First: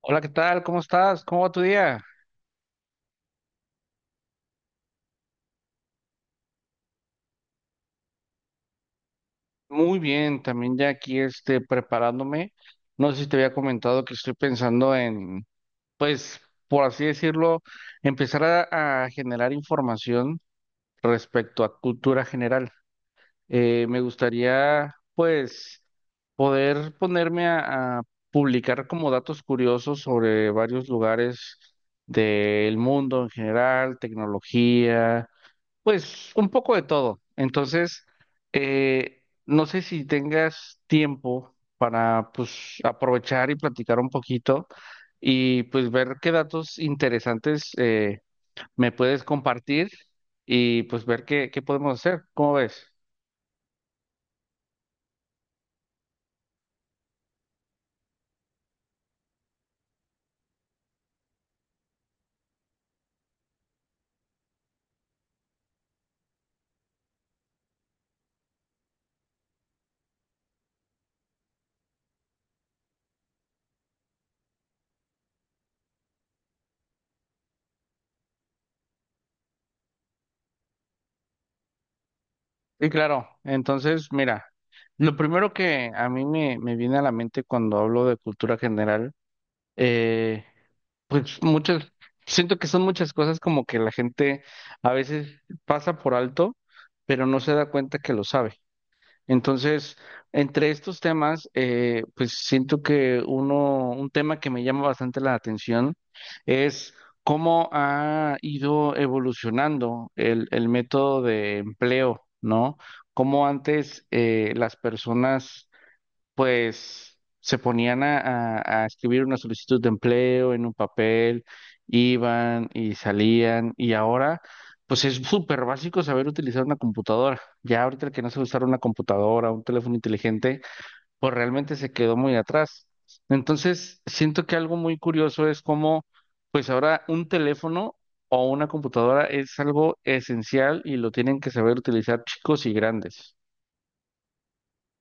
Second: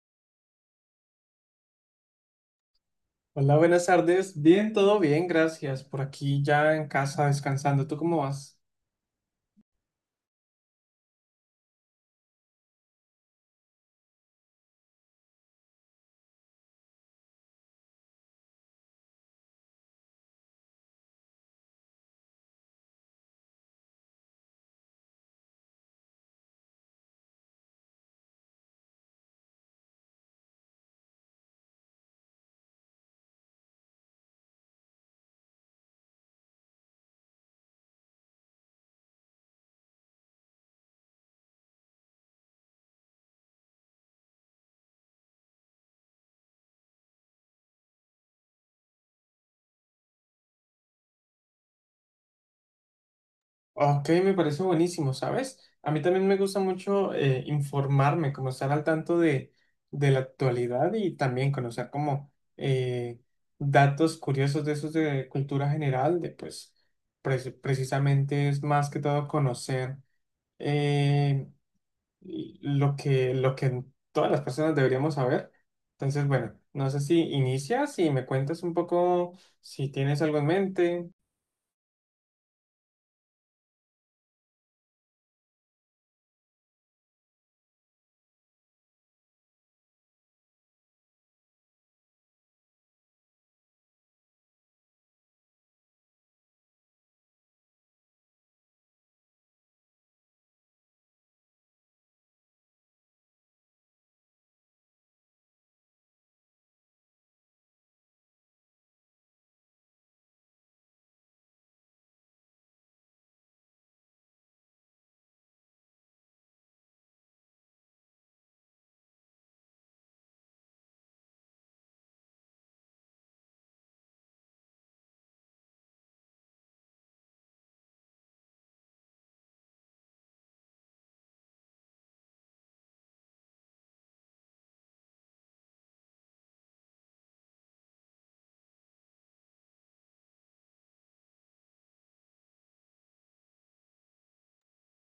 Hola, ¿qué tal? ¿Cómo estás? ¿Cómo va tu día? Hola, buenas tardes. Bien, todo bien, gracias. Por aquí ya en casa descansando. ¿Tú cómo vas? Muy bien, también ya aquí preparándome. No sé si te había comentado que estoy pensando en, pues, por así decirlo, empezar a generar información respecto a cultura general. Me gustaría, pues, poder ponerme a publicar como datos curiosos sobre varios lugares del mundo en general, tecnología. Pues un poco de todo. Entonces, no sé si tengas tiempo para pues aprovechar y platicar un poquito y pues ver qué datos interesantes me puedes compartir y pues ver qué podemos hacer. ¿Cómo ves? Ok, me parece buenísimo, ¿sabes? A mí también me gusta mucho informarme, como estar al tanto de la actualidad y también conocer como eh, datos curiosos de esos de cultura general, de pues precisamente es más que todo conocer. eh, y lo que todas las personas deberíamos saber. Entonces, bueno, no sé si inicias y me cuentas un poco si tienes algo en mente. Sí, claro, entonces mira, lo primero que a mí me viene a la mente cuando hablo de cultura general, pues muchas, siento que son muchas cosas como que la gente a veces pasa por alto, pero no se da cuenta que lo sabe. Entonces, entre estos temas, pues siento que uno, un tema que me llama bastante la atención es cómo ha ido evolucionando el método de empleo, ¿no? Cómo antes las personas pues se ponían a escribir una solicitud de empleo en un papel, iban y salían, y ahora, pues es súper básico saber utilizar una computadora. Ya ahorita el que no sabe usar una computadora, un teléfono inteligente, pues realmente se quedó muy atrás. Entonces, siento que algo muy curioso es cómo, pues ahora un teléfono o una computadora es algo esencial y lo tienen que saber utilizar chicos y grandes.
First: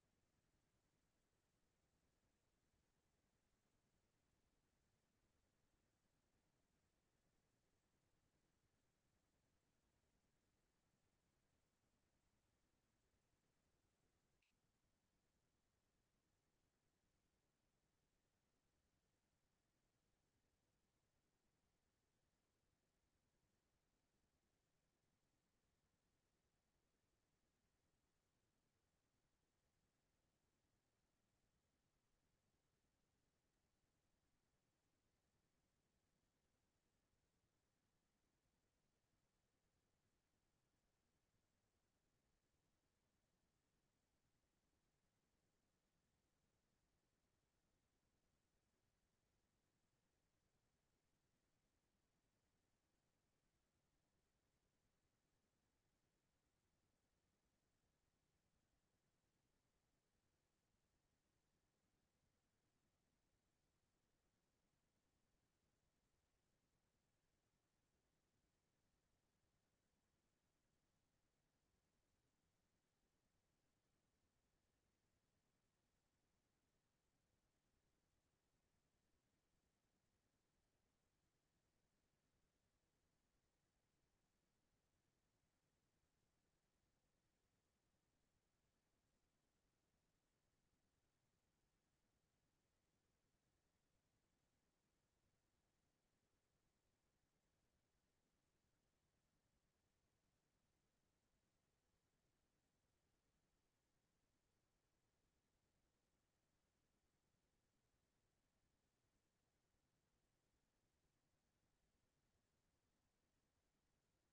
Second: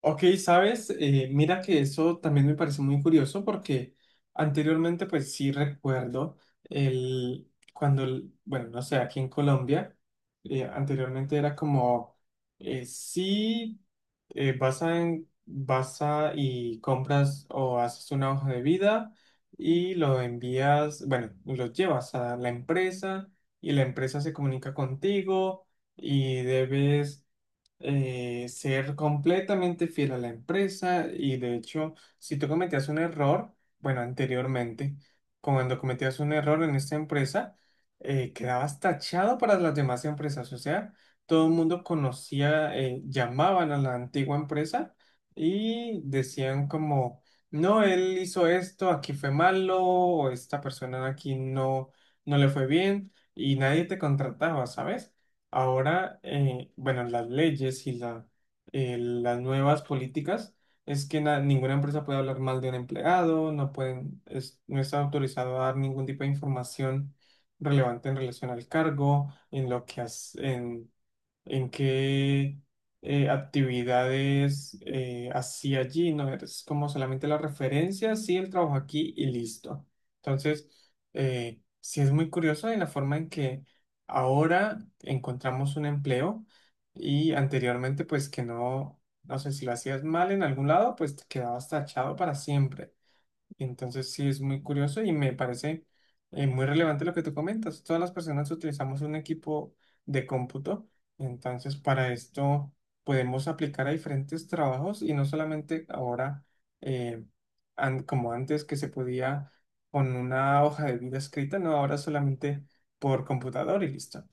Ok, sabes, mira que eso también me parece muy curioso porque anteriormente pues sí recuerdo bueno, no sé, aquí en Colombia, anteriormente era como, sí, vas a, vas a y compras o haces una hoja de vida y lo envías, bueno, lo llevas a la empresa y la empresa se comunica contigo y debes ser completamente fiel a la empresa. Y de hecho, si tú cometías un error, bueno, anteriormente, cuando cometías un error en esta empresa, quedabas tachado para las demás empresas. O sea, todo el mundo conocía, llamaban a la antigua empresa y decían como, no, él hizo esto, aquí fue malo, o esta persona aquí no, no le fue bien y nadie te contrataba, ¿sabes? Ahora, bueno, las leyes las nuevas políticas es que ninguna empresa puede hablar mal de un empleado, no pueden, no está autorizado a dar ningún tipo de información relevante en relación al cargo, en lo que ¿en qué actividades hacía allí? No es como solamente la referencia, sí, el trabajo aquí y listo. Entonces, sí es muy curioso en la forma en que ahora encontramos un empleo, y anteriormente, pues que no, no sé si lo hacías mal en algún lado, pues te quedabas tachado para siempre. Entonces sí es muy curioso y me parece muy relevante lo que tú comentas. Todas las personas utilizamos un equipo de cómputo, entonces para esto podemos aplicar a diferentes trabajos y no solamente ahora eh, como antes que se podía con una hoja de vida escrita, no, ahora solamente por computador y listo.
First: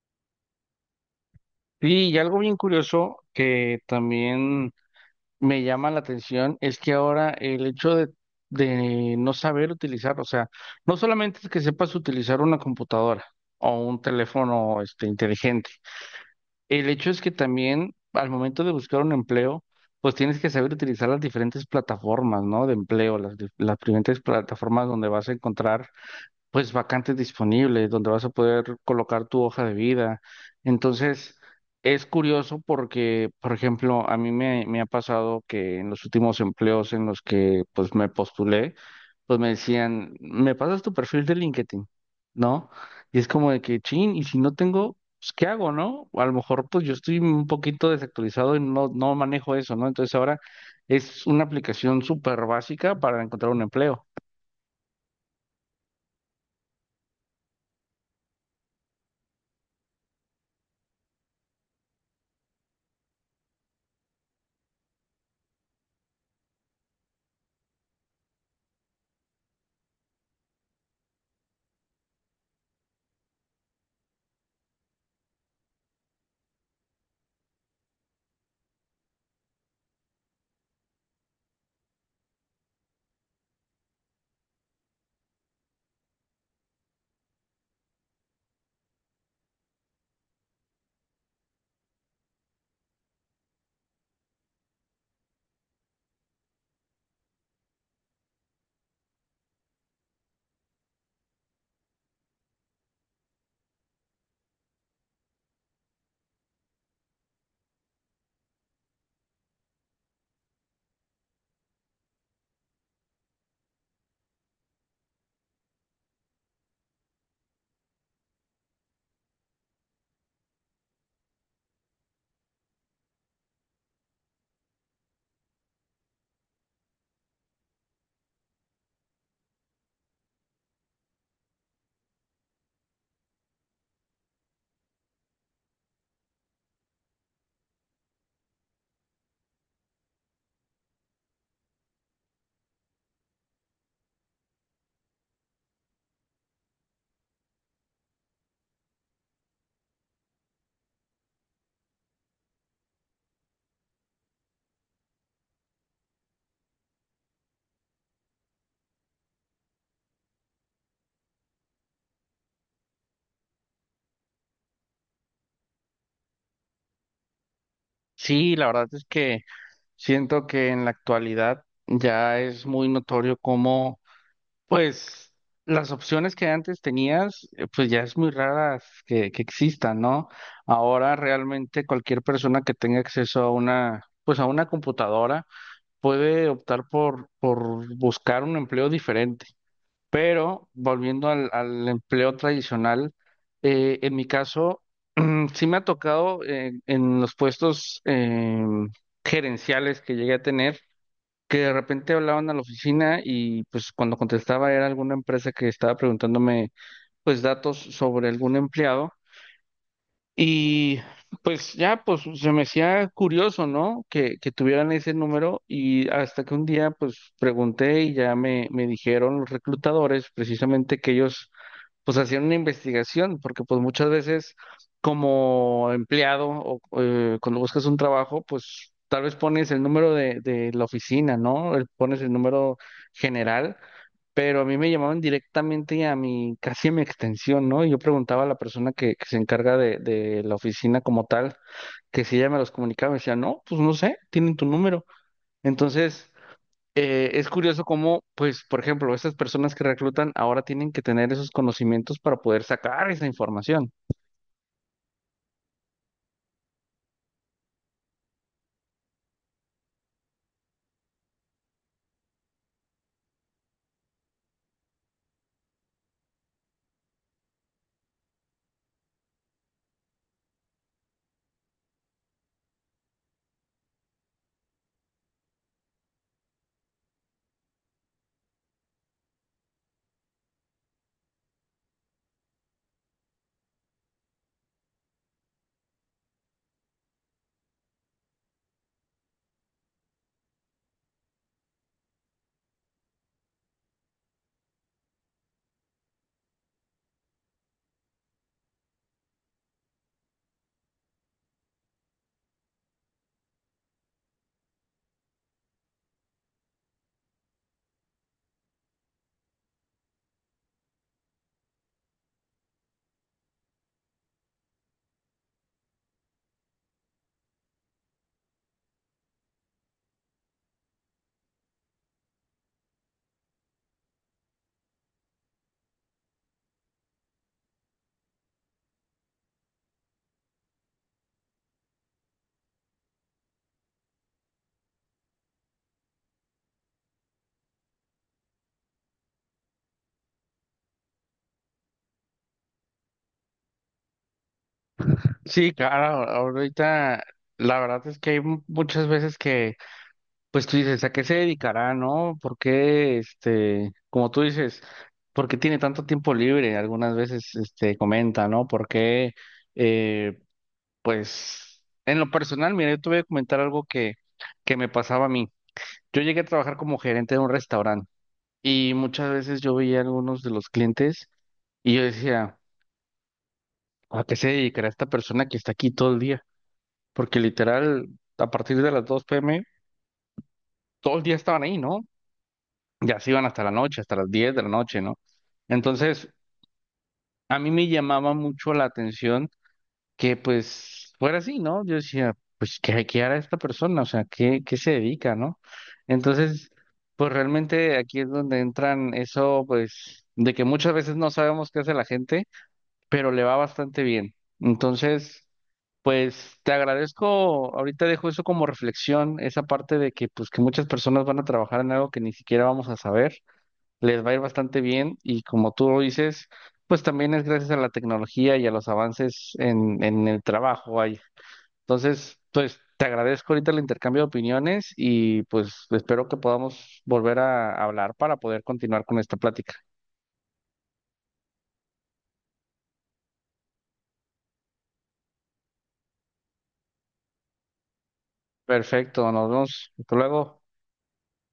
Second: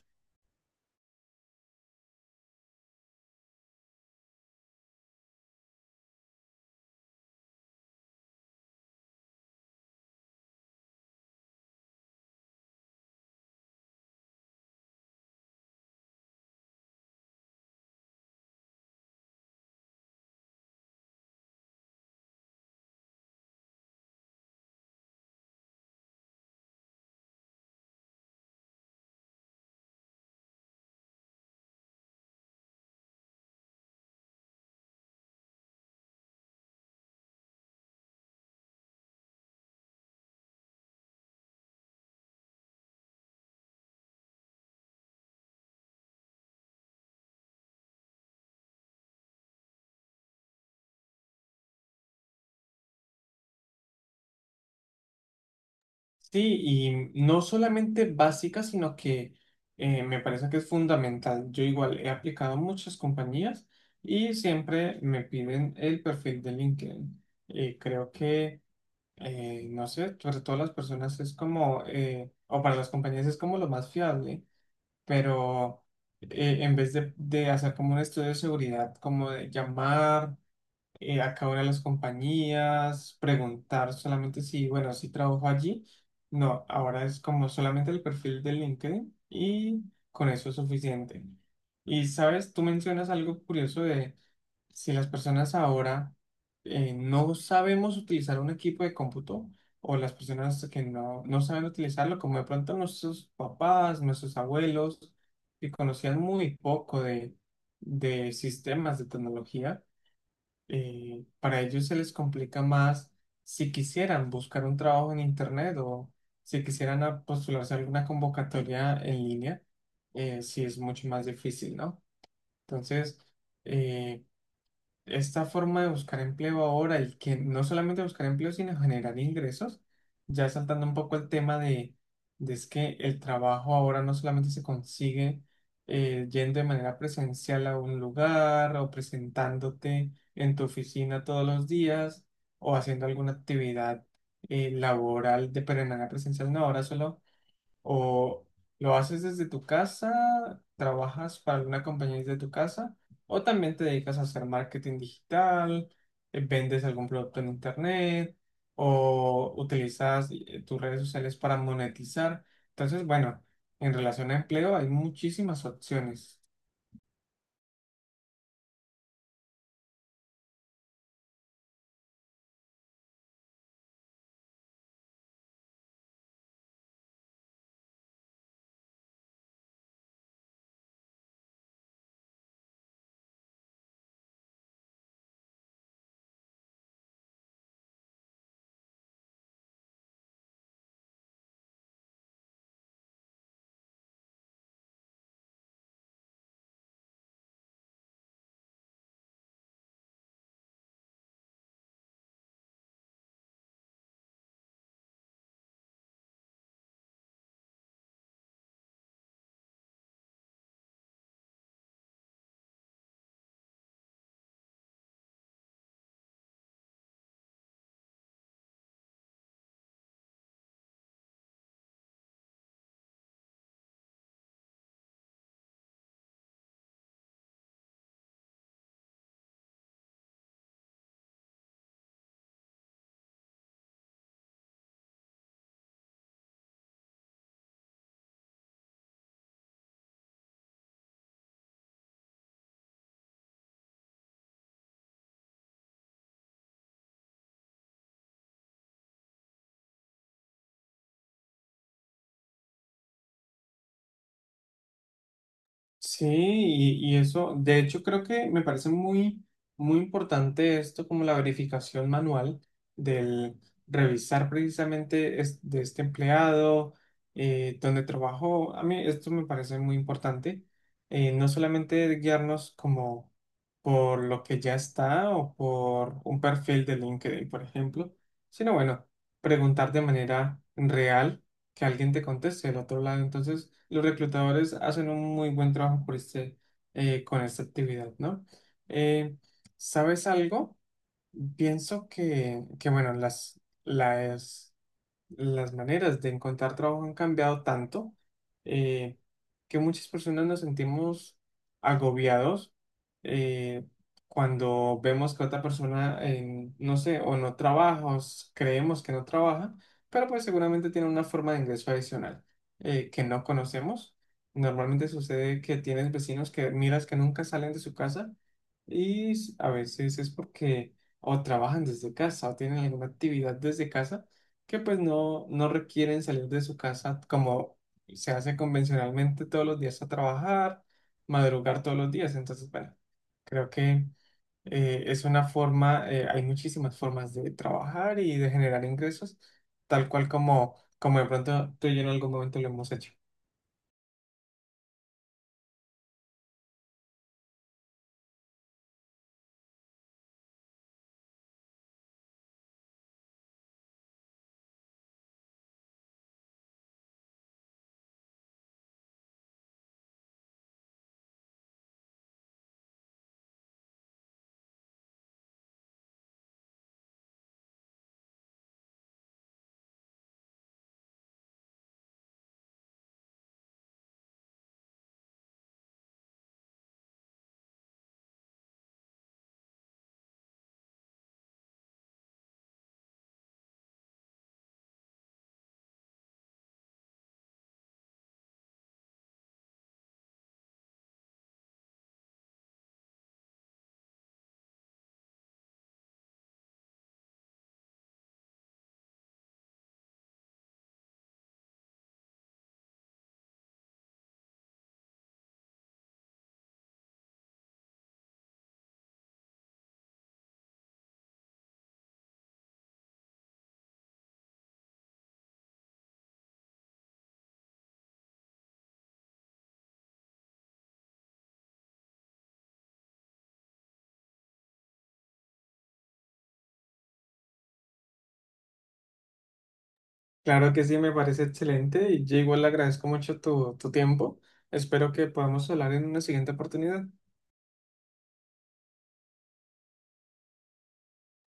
Sí, y algo bien curioso que también me llama la atención es que ahora el hecho de, no saber utilizar, o sea, no solamente es que sepas utilizar una computadora o un teléfono inteligente, el hecho es que también al momento de buscar un empleo, pues tienes que saber utilizar las diferentes plataformas, ¿no? De empleo, las diferentes plataformas donde vas a encontrar pues vacantes disponibles donde vas a poder colocar tu hoja de vida. Entonces, es curioso porque, por ejemplo, a mí me ha pasado que en los últimos empleos en los que pues me postulé, pues me decían, ¿me pasas tu perfil de LinkedIn? ¿No? Y es como de que, chin, y si no tengo, pues, ¿qué hago? ¿No? A lo mejor, pues yo estoy un poquito desactualizado y no manejo eso, ¿no? Entonces ahora es una aplicación súper básica para encontrar un empleo. Sí, y no solamente básica, sino que me parece que es fundamental. Yo igual he aplicado a muchas compañías y siempre me piden el perfil de LinkedIn. Y creo que, no sé, sobre todo las personas es como, o para las compañías es como lo más fiable, pero en vez de hacer como un estudio de seguridad, como de llamar a cada una de las compañías, preguntar solamente si, bueno, si trabajo allí. No, ahora es como solamente el perfil de LinkedIn y con eso es suficiente. Y sabes, tú mencionas algo curioso de si las personas ahora no sabemos utilizar un equipo de cómputo, o las personas que no, no saben utilizarlo, como de pronto nuestros papás, nuestros abuelos, que conocían muy poco de sistemas de tecnología. Para ellos se les complica más si quisieran buscar un trabajo en internet, o si quisieran postularse a alguna convocatoria en línea. Sí es mucho más difícil, ¿no? Entonces, eh, esta forma de buscar empleo ahora, y que no solamente buscar empleo, sino generar ingresos, ya saltando un poco el tema de, es que el trabajo ahora no solamente se consigue yendo de manera presencial a un lugar o presentándote en tu oficina todos los días o haciendo alguna actividad laboral, de pero de manera presencial, no, ahora solo o lo haces desde tu casa, trabajas para alguna compañía desde tu casa, o también te dedicas a hacer marketing digital, vendes algún producto en internet, o utilizas tus redes sociales para monetizar. Entonces, bueno, en relación a empleo hay muchísimas opciones. Sí, la verdad es que siento que en la actualidad ya es muy notorio cómo, pues, las opciones que antes tenías, pues ya es muy raras que existan, ¿no? Ahora realmente cualquier persona que tenga acceso a una, pues a una computadora puede optar por buscar un empleo diferente. Pero volviendo al empleo tradicional, en mi caso, sí me ha tocado en los puestos gerenciales que llegué a tener que de repente hablaban a la oficina y pues cuando contestaba era alguna empresa que estaba preguntándome pues datos sobre algún empleado y pues ya pues se me hacía curioso, ¿no? Que tuvieran ese número y hasta que un día pues pregunté y ya me dijeron los reclutadores precisamente que ellos pues hacer una investigación, porque pues muchas veces como empleado o cuando buscas un trabajo, pues tal vez pones el número de, la oficina, ¿no? Pones el número general, pero a mí me llamaban directamente a mi, casi a mi extensión, ¿no? Y yo preguntaba a la persona que se encarga de, la oficina como tal, que si ella me los comunicaba, me decía, no, pues no sé, tienen tu número. Entonces es curioso cómo, pues, por ejemplo, estas personas que reclutan ahora tienen que tener esos conocimientos para poder sacar esa información. Sí, y eso, de hecho creo que me parece muy importante esto, como la verificación manual del revisar precisamente de este empleado, donde trabajó. A mí esto me parece muy importante, no solamente guiarnos como por lo que ya está o por un perfil de LinkedIn, por ejemplo, sino bueno, preguntar de manera real que alguien te conteste del otro lado. Entonces, los reclutadores hacen un muy buen trabajo por este, con esta actividad, ¿no? Eh, ¿Sabes algo? Pienso que bueno, las maneras de encontrar trabajo han cambiado tanto eh, que muchas personas nos sentimos agobiados eh, cuando vemos que otra persona, no sé, o no trabaja, o creemos que no trabaja, pero pues seguramente tiene una forma de ingreso adicional que no conocemos. Normalmente sucede que tienes vecinos que miras que nunca salen de su casa, y a veces es porque o trabajan desde casa o tienen alguna actividad desde casa que pues no, no requieren salir de su casa como se hace convencionalmente todos los días a trabajar, madrugar todos los días. Entonces, bueno, creo que es una forma, hay muchísimas formas de trabajar y de generar ingresos, tal cual como, como de pronto tú y yo en algún momento lo hemos hecho. Sí, claro, ahorita la verdad es que hay muchas veces que, pues tú dices, ¿a qué se dedicará? ¿No? ¿Por qué, este, como tú dices, por qué tiene tanto tiempo libre? Algunas veces, este, comenta, ¿no? ¿Por qué, eh, pues, en lo personal, mira, yo te voy a comentar algo que me pasaba a mí. Yo llegué a trabajar como gerente de un restaurante. Y muchas veces yo veía a algunos de los clientes y yo decía, ¿a qué se dedicará esta persona que está aquí todo el día? Porque literal, a partir de las 2 p.m., todo el día estaban ahí, ¿no? Ya se iban hasta la noche, hasta las 10 de la noche, ¿no? Entonces, a mí me llamaba mucho la atención que pues fuera así, ¿no? Yo decía, pues, ¿qué hará esta persona? O sea, ¿qué se dedica? ¿No? Entonces, pues realmente aquí es donde entran eso, pues, de que muchas veces no sabemos qué hace la gente pero le va bastante bien. Entonces, pues te agradezco, ahorita dejo eso como reflexión, esa parte de que pues que muchas personas van a trabajar en algo que ni siquiera vamos a saber, les va a ir bastante bien y como tú lo dices, pues también es gracias a la tecnología y a los avances en el trabajo ahí. Entonces, pues te agradezco ahorita el intercambio de opiniones y pues espero que podamos volver a hablar para poder continuar con esta plática. Claro que sí, me parece excelente y yo igual le agradezco mucho tu tiempo. Espero que podamos hablar en una siguiente oportunidad. Perfecto, nos vemos. Hasta luego.